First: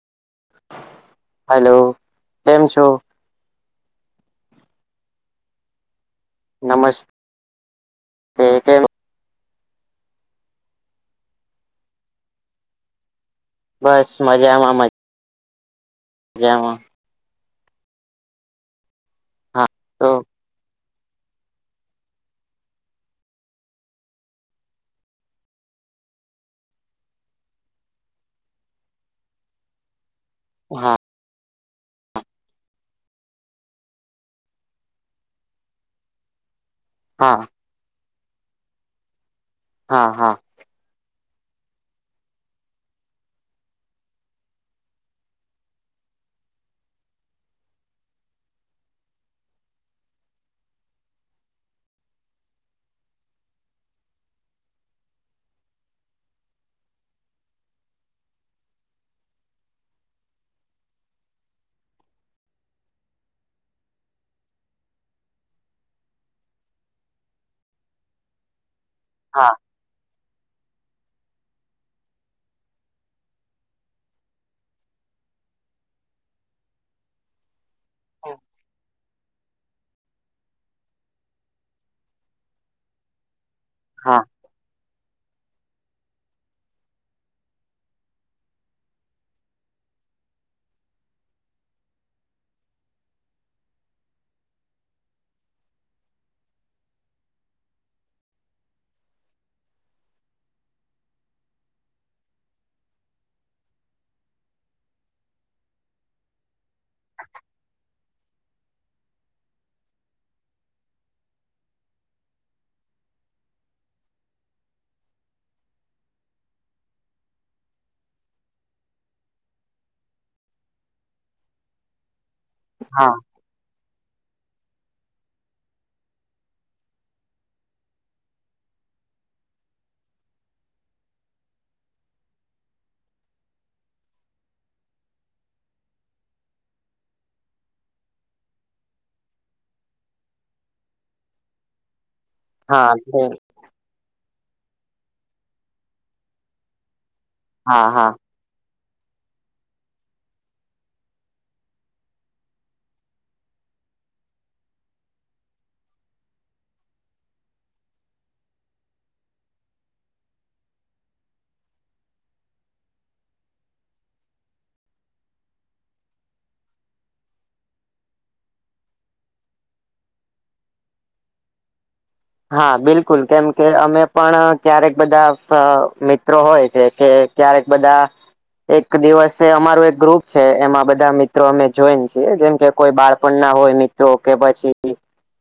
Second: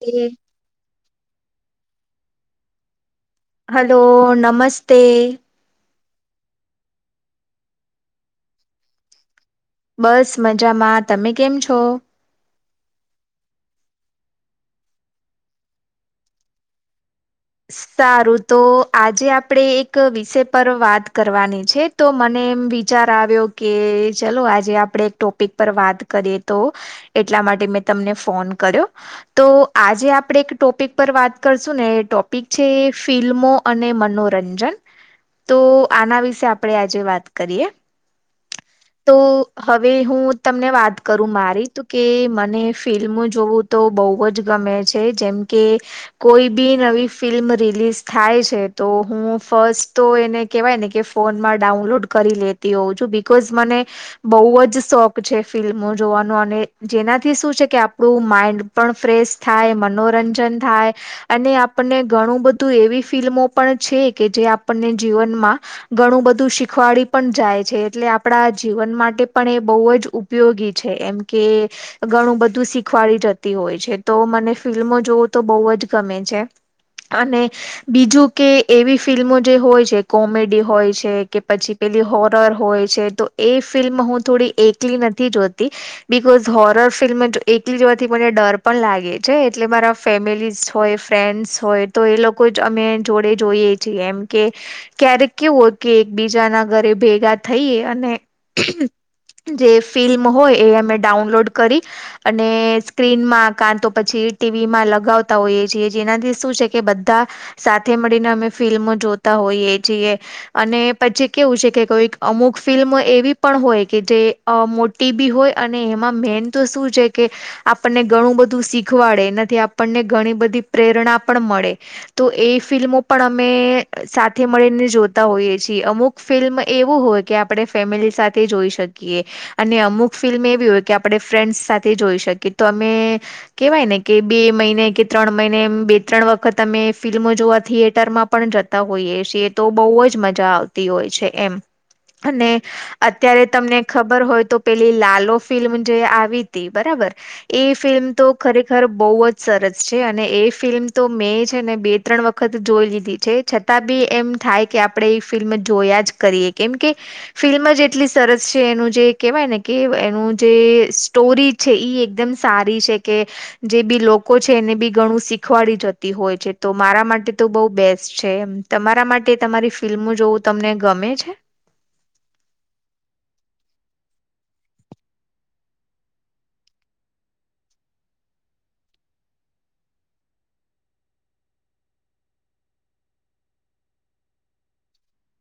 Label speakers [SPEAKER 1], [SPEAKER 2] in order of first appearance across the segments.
[SPEAKER 1] એ.
[SPEAKER 2] Hello કેમ છો.
[SPEAKER 1] Hello નમસ્તે.
[SPEAKER 2] નમસ
[SPEAKER 1] બસ મજામાં તમે કેમ છો.
[SPEAKER 2] બસ મજા આમાં મજા. જમાં.
[SPEAKER 1] સારું તો આજે આપડે
[SPEAKER 2] હા
[SPEAKER 1] એક
[SPEAKER 2] તો
[SPEAKER 1] વિષય પર વાત. કરવાની છે તો મને એમ વિચાર આવ્યો કે ચલો આજે આપણે એક ટોપિક. પર વાત કરીએ તો એટલા માટે મેં તમને ફોન કર્યો. તો આજે આપણે એક ટોપિક
[SPEAKER 2] હા
[SPEAKER 1] પર વાત કરશું ને એ. પીછે ફિલ્મો અને મનોરંજન તો આના વિશે આપ. આપડે આજે વાત
[SPEAKER 2] હા
[SPEAKER 1] કરીએ. તો હવે
[SPEAKER 2] હા
[SPEAKER 1] હું.
[SPEAKER 2] હા
[SPEAKER 1] તમને વાત કરું મારી તો કે મને ફિલ્મ જોવું તો બહુ જ ગમે છે જેમ. કે કોઈ બી નવી. ફિલ્મ રિલીઝ થાય છે તો હું ફસ્ટ તો એને કહેવાય ને કે ફોનમાં ડાઉનલોડ કરી લે. તી હોઉ છું બિકોઝ મને. બહુ જ શોખ છે ફિલ્મો જોવાનો અને જેનાથી શું છે કે આપણું માઈન્ડ. પણ ફ્રેશ થાય મનોરંજન થાય અને આપ. આપણને ઘણું બધું એવી ફિલ્મો પણ છે કે જે આપણને જીવનમાં. ઘણું બધું શીખવાડી પણ જાય છે એટલે આપણા જીવન માટે પણ
[SPEAKER 2] હા
[SPEAKER 1] એ બહુ જ. ઉપયોગી છે એમ કે. ઘણું બધું શીખવાડી જતી હોય છે તો મને ફિલ્મો જોવું તો બહુ જ ગમે છે. અને બીજું કે એવી ફિલ્મો જે હોય છે કોમેડી હોય છે કે પછી. પેલી હોરર હોય છે તો એ ફિલ્મ
[SPEAKER 2] હા
[SPEAKER 1] હું થોડી એકલી નથી જોતી. બિકોઝ હોરર ફિલ્મ એકલી જવાથી મને ડર પણ લાગે છે એટલે મારા. ફેમિલીઝ હોય ફ્રેન્ડ્સ હોય તો એ લોકો જ અમે જોડે જોઈએ છીએ એમ કે. ક્યારેક કેવો કે એકબીજાના ઘરે ભેગા થઈએ અને જે ફિલ્મ હોય એ અમે ડાઉનલોડ કરી અને સ્ક્રીનમાં કા તો પછી ટીવીમાં લગાવતા હોઈએ છીએ જેનાથી શું છે કે બધા સાથે મળીને અમે ફિલ્મો જોતા હોઈએ છીએ. અને પછી કેવું છે કે કોઈક અમુક ફિલ્મ એવી પણ હોય કે જે અ મોટી બી હોય અને એમાં મેન તો શું છે કે આપણને ઘણું બધું શીખવાડે એનાથી આપણને ઘણી બધી પ્રેરણા પણ મળે તો એ ફિલ્મો
[SPEAKER 2] હા
[SPEAKER 1] પણ અમે સાથે મળીને જોતા હોઈએ છીએ અમુક ફિલ્મ એવું હોય કે આપણે ફેમિલી સાથે જોઈ શકીએ. અને અમુક ફિલ્મ એવી હોય કે આપણે ફ્રેન્ડસ સાથે જોઈ શકીએ તો અમે કેવાય ને કે બે મહિને કે ત્રણ મહિને એમ બે ત્રણ વખત અમે ફિલ્મો જોવા થિયેટરમાં પણ જતા હોઈએ છીએ તો બહુ જ મજા તી હોય છે એમ અને
[SPEAKER 2] હા
[SPEAKER 1] અત્યારે તમને ખબર હોય તો પેલી લાલો ફિલ્મ જે આવી તી બરાબર એ
[SPEAKER 2] હા
[SPEAKER 1] ફિલ્મ
[SPEAKER 2] હા
[SPEAKER 1] તો ખરેખર બહુ જ સરસ છે અને એ ફિલ્મ તો મેં છે ને બે ત્રણ વખત જોઈ લીધી છે છતાં બી એમ થાય કે આપણેે એ ફિલ્મ જોયા જ કરીએ કેમ કે ફિલ્મ જ એટલી સરસ છે એનું જે કેહેવાય ને કે એનું જે સ્ટોરી છે ઈ એકદમ સારી છે કે જે બી લોકો છે એને બી ઘણું શીખવાડી જ તી હોય છે તો મારા માટે તો બહુ બેસ્ટ છે એમ તમારા માટે તમારી ફિલ્મ જોવું તમને ગમે છે?
[SPEAKER 2] હા બિલકુલ કેમ કે અમે પણ ક્યારેક બધા અ મિત્રો હોય છે કે ક્યારેક બધા એક દિવસે અમારુ એક ગ્રુપ છે એમાં બધા મિત્રો અમે જોઈન છીએ જેમ કે કોઈ બાળપણ ના હોય મિત્રો કે પછી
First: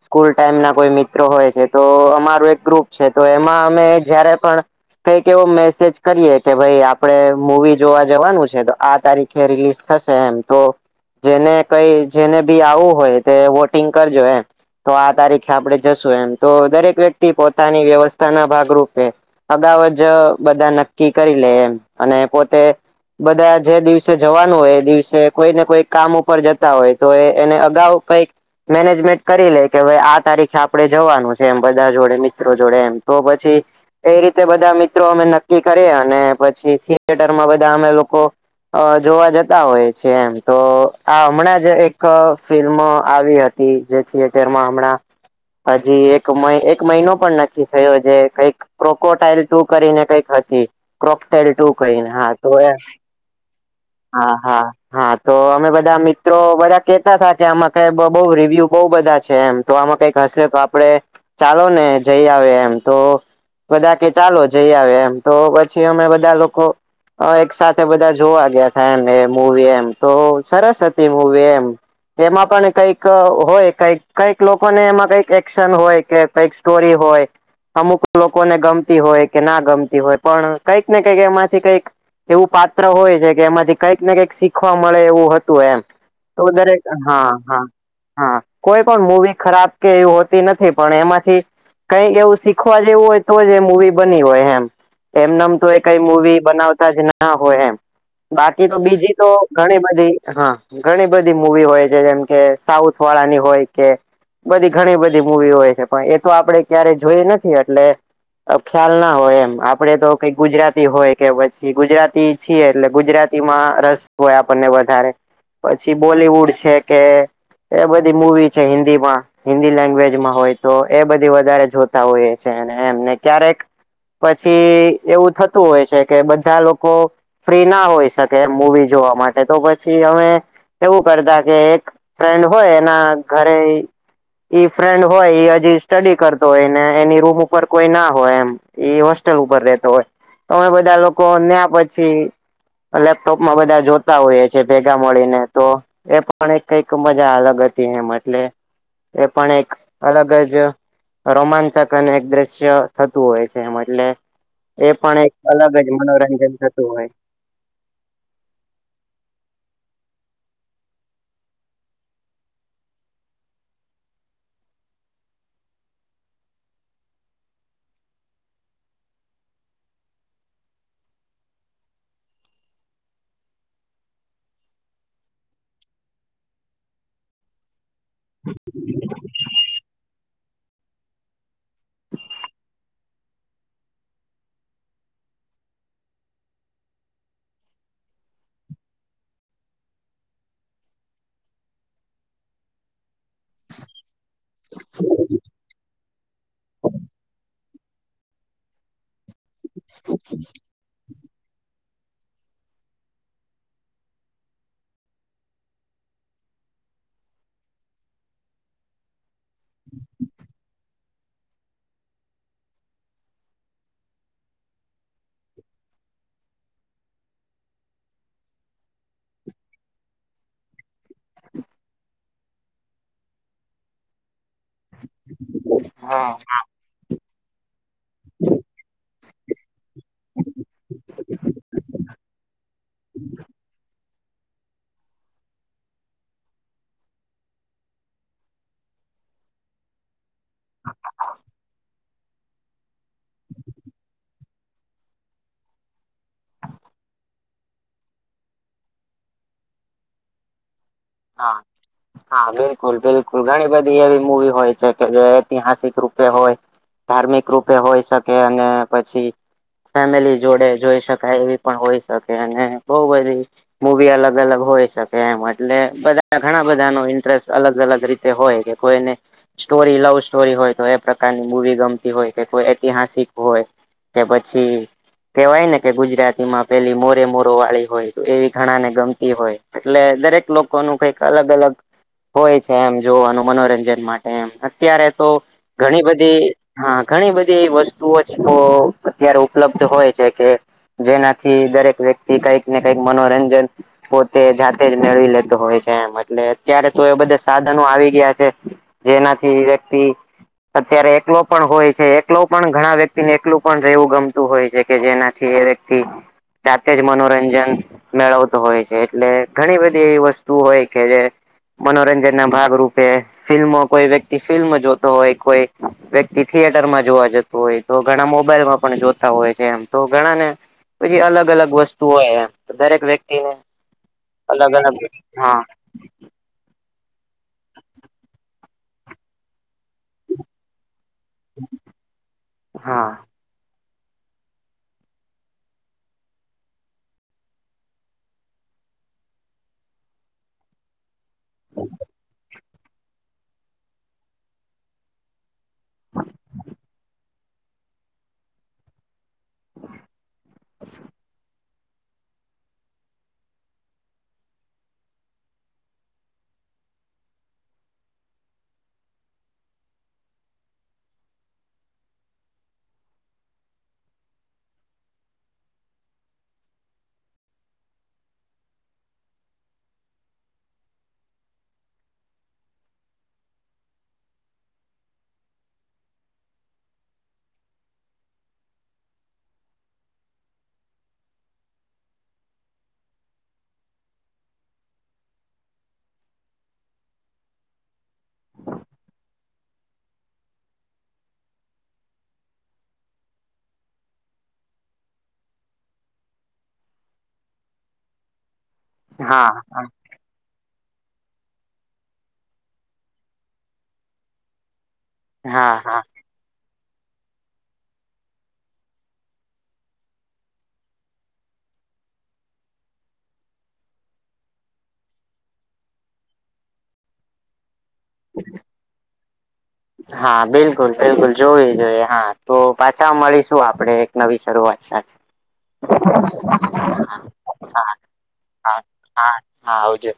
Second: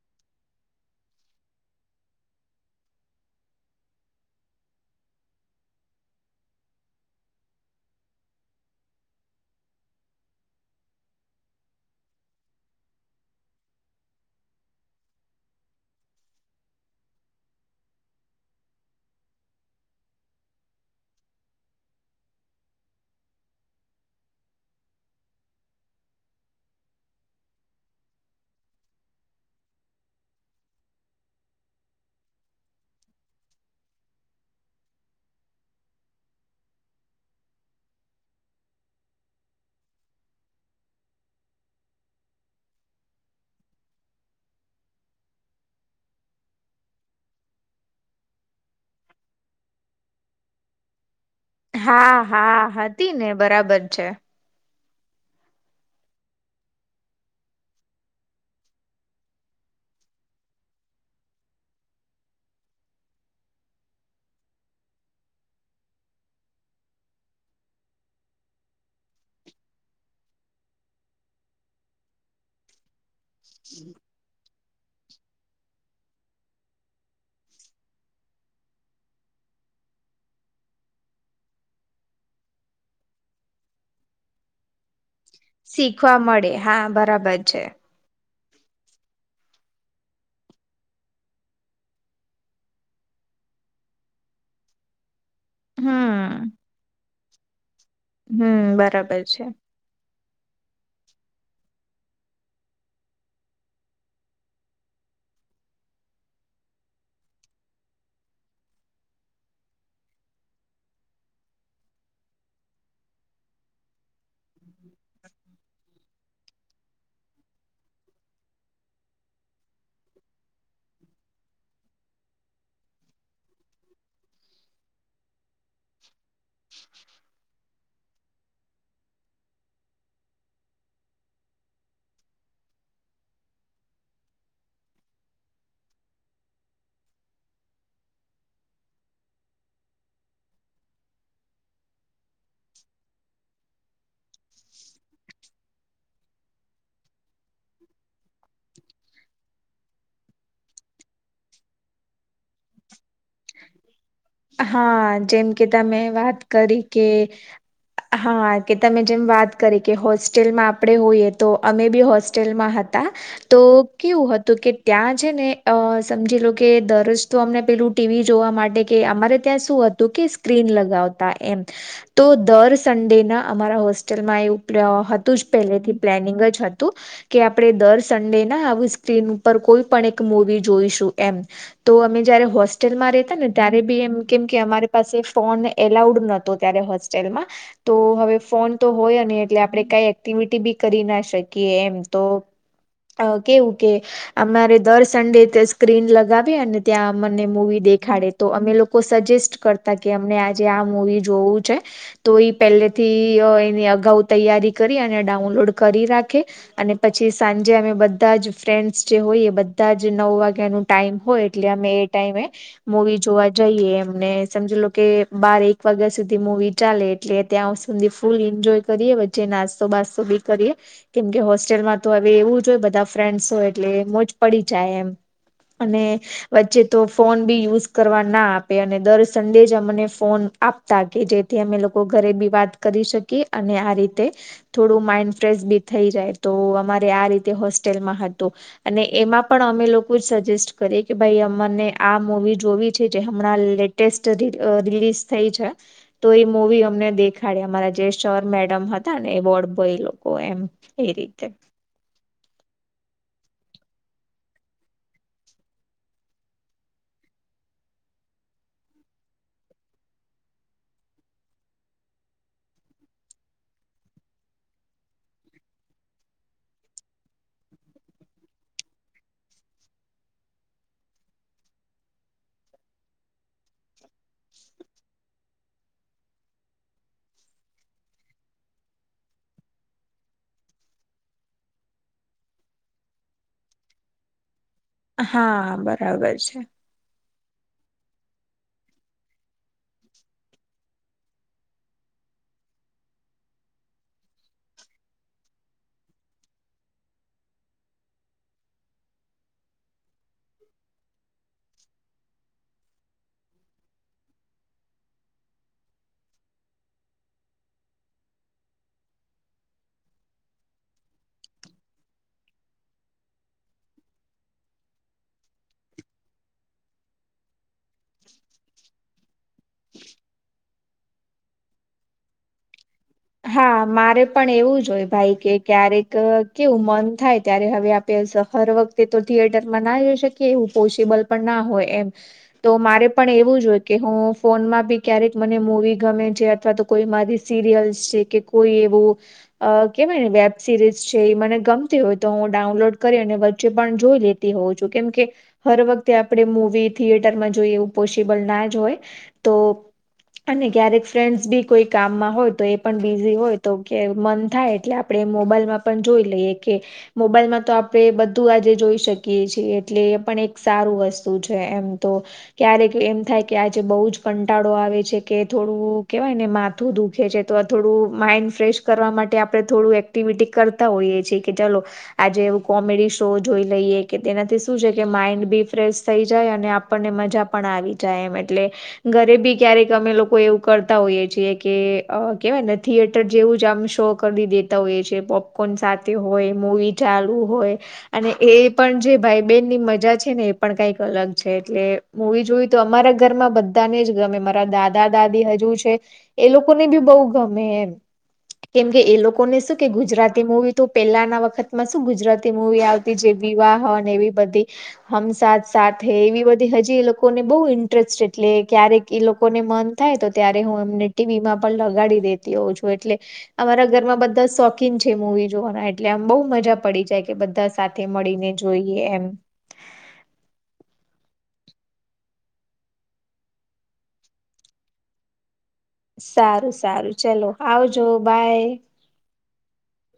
[SPEAKER 2] સ્કૂલ ટાઈમ ના કોઈ મિત્રો હોય છે. તો અમારું એક ગ્રુપ છે તો એમાં અમે જયારે પણ કંઈક એવો મેસેજ કરીએ કે ભાઈ આપણે મૂવી જોવા જવાનું છે તો આ તારીખ કે રિલીઝ થશે એમ તો જેને કઈ જેને બી આવવું હોય તે વોટિંગ કરજો એમ તો આ તારીખે આપડે જશું એમ તો દરેક વ્યક્તિ પોતાની વ્યવસ્થાના ભાગરૂપે અગાઉ જ બધા નક્કી કરી લે એમ અને પોતે બધા જે દિવસે જવાનું હોય એ દિવસે કોઈને કોઈ કામ ઉપર જતા હોય તો એ એને અગાઉ કઈક મેનેજમેન્ટ કરી લે કે હવે આ તારીખે આપણે જવાનું છે. એમ બધા જોડે મિત્રો જોડે એમ તો પછી એ રીતે બધા મિત્રો અમે નક્કી કરીએ અને પછી થિયટરમાં બધા અમે લોકો અ જોવા જતા હોય છે એમ તો આ હમણાં જ એક ફિલ્મ આવી હતી જે થયેટરમાં હમણા હજી એક એક મહિનો પણ નથી થયો જે કઈક પ્રોકોટાઈલ ટુ કરીને કઈક હતી ક્રોકટાઈલ ટુ કહીને હા તો એ
[SPEAKER 1] હતી ને બરાબર છે.
[SPEAKER 2] હા હા હા તો અમે બધા મિત્રો બધા કેતા હતા કે આમાં ક બઉ રિવ્યુ બઉુ બધા છે એમ તો આમાં કઈક હશે તો આપડે ચાલો ને જઈ આવે એમ તો બધા કે ચાલો જઈ આવે એમ તો પછી અમે બધા લોકો હ એક સાથે બધા જોવા ગયા હતા એમ એ મૂવી એમ તો સરસ હતી મૂવી એમ એમાં પણ કઈક હોય કઈક કઈક લોકોને એમાં કઈક એક્શન હોય કે કઈક સ્ટોરી હોય અમુક લોકોને ગમતી હોય કે ના ગમતી હોય પણ કઈક ને કંઈક એમાંથી કઈક એવું પાત્ર હોય છે કે એમાંથી કંઈક ને કંઈક શીખવા મળે એવું હોય તું એમ
[SPEAKER 1] શીખવા
[SPEAKER 2] તો
[SPEAKER 1] મળે
[SPEAKER 2] દરેક હા
[SPEAKER 1] બરાબર છે
[SPEAKER 2] હા હા કોઈ પણ મુવી ખરાબ કે એવી હોતી નથી. પણ એમાંથી કઈક એવું શીખવા જેવું હોય તો જ એ મુવી બની હોય એમ એમને એમ તો એ કઈ મુવી
[SPEAKER 1] હમ
[SPEAKER 2] બનાવતા જ ના હોય એમ બાકી
[SPEAKER 1] હમ
[SPEAKER 2] તો બીજી
[SPEAKER 1] બરાબર
[SPEAKER 2] તો
[SPEAKER 1] છે.
[SPEAKER 2] ઘણી બધી હા ઘણી બધી મુવી હોય છે જેમ કે સાઉથ વાળાની હોય કે. બધી ઘણી બધી મુવી હોય છે. પણ એ તો આપડે ક્યારે જોઈ નથી એટલે અ ખ્યાલ ના હોય એમ. આપડે તો કઈ ગુજરાતી હોય કે પછી ગુજરાતી છીએ એટલે ગુજરાતીમાં રસ હોય આપણને વધારે. પછી બોલીવુડ છે કે એ બધી મુવી છે. હિન્દીમાં હિન્દી લેંગ્વેજમાં હોય તો એ બધી વધારે જોતા હોઈએ છે. અને એમને ક્યારેક પછી એવું થતું હોય છે કે બધા લોકો ફ્રી ના હોય શકે એમ મૂવી જોવા માટે તો પછી અમે એવું કરતા કે એક ફ્રેન્ડ હોય એના ઘરે ઈ ફ્રેન્ડ હોય ઈ ઈ સ્ટડી કરતો હોય ને એની રૂમ ઉપર કોઈ ના હોય એમ એ હોસ્ટેલ ઉપર રેતો હોય. અમે બધા લોકો ન્યા પછી લેપટોપમાં બધા જોતા હોઈએ છે ભેગા મળીને તો એ પણ એ કઈક મજા અલ ગ હતી એમ એટલે એ પણ એક અલગ જ રોમાંચક અને એક દશ્ય થતું હોય છે એમ એટલે એ પણ
[SPEAKER 1] હા
[SPEAKER 2] એક
[SPEAKER 1] જેમ કે
[SPEAKER 2] અલગ જ
[SPEAKER 1] તમે વાત
[SPEAKER 2] મનોરંજન
[SPEAKER 1] કરી
[SPEAKER 2] થતું
[SPEAKER 1] કે
[SPEAKER 2] હોય.
[SPEAKER 1] હા કે તમે જેમ વાત કરી કે હોસ્ટેલમાં આપણે હોઈએ તો અમે બી હોસ્ટેલમાં હતા. તો કેવું હતું કે ત્યાં છે ને અ સમજી લો કે દરરોજ તો અમને પેલું ટીવી જોવા માટે કે અમારે ત્યાં શું હતું કે સ્ક્રીન લગાવતા એમ. તો દર સન્ડેના અમારા હોસ્ટેલમાં એવું હતું જ પહેલેથી પ્લેનિંગ જ હતું. કે આપડે દર સંડે ના આવું સ્ક્રીન ઉપર કોઈ પણ એક મુવી જોઈશું એમ. તો અમે જયારે હોસ્ટેલમાં રેતા ને ત્યારે બી એમ કેમ કે અમારી પાસે ફોન એલાઉડ નતો ત્યારે હોસ્ટેલમાં. તો હવે ફોન તો હોય ની એટલે આપણે કાઈ એક્ટિવિટી બી કરી ના શકીએ એમ તો અ કેવું કે અમારે દર સંડે ત્યાં સ્ક્રીન લગાવી અને ત્યાં અમને મૂવી દેખાડે. તો અમે લોકો સજેસ્ટ કરતા કે અમને આજે આ મુવી જોવું છે. તો ઈ પહેલેથી એની અગાઉ તૈયારી કરી અને ડાઉનલોડ કરી રાખે. અને પછી સાંજે અમે બધા જ ફ્રેન્ડસ જે હોઈએ બધા જ નવ વાગ્યાનું ટાઈમ હોય એટલે અમે એ ટાઈમે મુવી જોવા જઈએ. એમને સમજી લો કે બાર એક વાગ્યા સુધી મુવી ચાલે એટલે ત્યાં સુધી ફૂલ ઈન્જોય કરીએ. વચ્ચે નાસ્તો બાસ્તો બી કરીએ. કેમ કે હોસ્ટેલમાં તો હવે એવું જ હોય બધા ફ્રેન્ડસ હોય એટલે મોજ પડી જાય એમ. અને
[SPEAKER 2] હા.
[SPEAKER 1] વચ્ચે તો ફોન બી યુઝ કરવા ના આપે અને દર સંડે જ અમને ફોન આપતા કે જેથી અમે લોકો ઘરે બી વાત કરી શકીએ અને આ રીતે થોડું માઈન્ડ ફ્રેશ બી થઈ જાય, તો અમારે આ રીતે હોસ્ટેલમાં હતું. અને એમાં પણ અમે લોકો જ સજેસ્ટ કરીએ કે ભાઈ અમને આ મુવી જોવી છે જે હમણાં લેટેસ્ટ રી રિલીઝ થઈ છે. તો એ મુવી અમને દેખાડે અમારા જે સર, મેડમ હતા ને એ વોર્ડબોય એ લોકો એમ. એ રીતે
[SPEAKER 2] હા હા બિલકુલ બિલકુલ. ઘણી બધી એવી મુવી હોય છે કે જે ઐતિહાસિક રૂપે હોય. ધાર્મિક રૂપે હોય શકે અને પછી ફેમિલી જોડે જોઈ શકાય એવી પણ હોય શકે. અને બહુ બધી મૂવી અલગ અલગ હોય શકે એમ એટલે બધા ઘણા બધા નો ઇન્ટરેસ્ટ અલગ અલગ રીતે હોય કે કોઈને સ્ટોરી લવ સ્ટોરી હોય તો એ પ્રકારની મૂવી ગમતી હોય કે કોઈ ઐતિહાસિક હોય કે પછી કેવાય ને કે ગુજરાતી માં પેલી મોરે મોરો વાળી હોય એવી ઘણા ને ગમતી હોય એટલે દરેક લોકો નુ કઈક અલગ અલગ હોય છે એમ જોવાનું મનોરંજન માટે એમ અત્યારે તો
[SPEAKER 1] હા
[SPEAKER 2] ઘણી
[SPEAKER 1] બરાબર
[SPEAKER 2] બધી
[SPEAKER 1] છે
[SPEAKER 2] હા ઘણી બધી વસ્તુઓ છો અત્યારે ઉપલબ્ધ હોય છે કે જેનાથી દરેક વ્યક્તિ કઈક ને કઈક મનોરંજન પોતે જાતે જ મેળવી લે તો હોય છે એમ એટલે અત્યારે તો એ બધા સાધનો આવી ગયા છે જેનાથી વ્યક્તિ અત્યારે એકલો પણ હોય છે એકલો પણ ઘણા વ્યક્તિને એકલું પણ રહેવું ગમતું હોય છે કે જેનાથી એ વ્યક્તિ જાતે જ મનોરંજન મેળવતું હોય છે એટલે ઘણી બધી એવી વસ્તુ તુ હોય કે જે મનોરંજન ના ભાગરૂૂપે ફિલ્મો કોઈ વ્યક્તિ ફિલ્મ જોતો હોય કોઈ વ્યક્તિ થિયેટર માં જોવા જ તું હોય તો ઘણા મોબાઈલમાં પણ જોતા હોય છે એમ તો ઘણા ને પછી અલગ અલગ વસ્તુ હોય એમ દરેક વ્યક્તિ
[SPEAKER 1] હા મારે પણ એવું જ હોય ભાઈ કે
[SPEAKER 2] હા
[SPEAKER 1] ક્યારેક કેવું મન થાય ત્યારે હવે આપે હર વખ તે તો થિયેટરમાં ના જઈ શકીએ એવું પોસિબલ પણ ના હોય એમ તો મારે
[SPEAKER 2] હા
[SPEAKER 1] પણ એવું જો હોય કે હું ફોનમાં બી ક્યારેક મને મુવી ગમે છે અથવા તો કોઈ મારી સિરિયલ છે કે કોઈ એવું અહ કેવાય ને વેબ સિરીઝ છે એ મને ગમતી હોય તો હું ડાઉનલોડ કરી અને વચ્ચે પણ જોઈ લે તી હોઉં છુ કેમ કે હર વખતે આપણે મુવી થિયેટરમાં જોઈએ એવું પોસિબલ ના જ હોય તો અને ક્યારેક ફ્રેન્ડ્સ બી કોઈ કામમાં હોય તો એ પણ બીઝી હોય તો કે મન થાય એટલે આપણે મોબાઈલમાં પણ જોઈ લઈએ કે મોબાઈલમાં તો આપણે બધું આજે જોઈ શકીએ છીએ એટલે એ પણ એક સારું વસ્તુ છે એમ તો ક્યારેક એમ થાય કે આજે બઉજ કંટાળો આવે છે કે થોડું કેવાય ને માથું દુખે છે તો આ થોડું માઈન્ડ ફ્રેશ કરવા માટે આપણે થોડું એક્ટિવિટી કરતા હોઈએ છીએ કે ચાલો આજે એવું કોમેડી શો જોઈ લઈએ કે તેનાથી શું છે કે માઈન્ડ બી ફ્રેશ થઈ જાય અને આપ આપણને મજા પણ આવી જાય એમ એટલે ઘરે બી ક્યારેક અમે લોકો એવું કરતા હોઈએ છીએ કે અહ કહેવાય ને થિયેટર જેવું જ આમ શો કરી દેતા હોય છે પોપકોર્ન સાથે હોય મુવી ચાલુ હોય અને એ પણ જે ભાઈ બેનની મજા છે ને એ પણ કઈક અલગ છે એટલે મુવી જોવી તો અમારા ઘરમાં બધાને જ ગમે મારા દાદા દાદી હજુ છે એ લોક કો ને બી બઉ ગમે એમ કેમ કે એ
[SPEAKER 2] હા
[SPEAKER 1] લોકોને શું કે ગુજરાતી મુવી તો પેલાના વખત માં શું ગુજરાતી મુૂવી આવતી જે વિવાહ ને એવી બધી હમ સાથ
[SPEAKER 2] હા હા
[SPEAKER 1] સાથ હે એવી બધી હજી એ લોકોને બઉ ઇન્ટરેસ્ટ એટલે ક્યારેક એ લોકોને મન થાય તો ત્યારે હું એમને ટી વી માં પણ લગાડી દેતી હોઉ છું એટલે અમારા ઘરમાં બધા શોકીન છે મુવી જોવાના એટલે આમ બો મજા પડી જાય કે બધા સાથે મળીને જોઈએ એમ
[SPEAKER 2] [inaudible] હા બિલકુલ બિલકુલ જોવી જોઈએ હા તો પાછા મળીશું આપડે એક નવી શરૂઆત સાથે [inaudible]
[SPEAKER 1] સારું સારું ચલો
[SPEAKER 2] હા
[SPEAKER 1] આવજો બાય.
[SPEAKER 2] હા હા હા આવજે.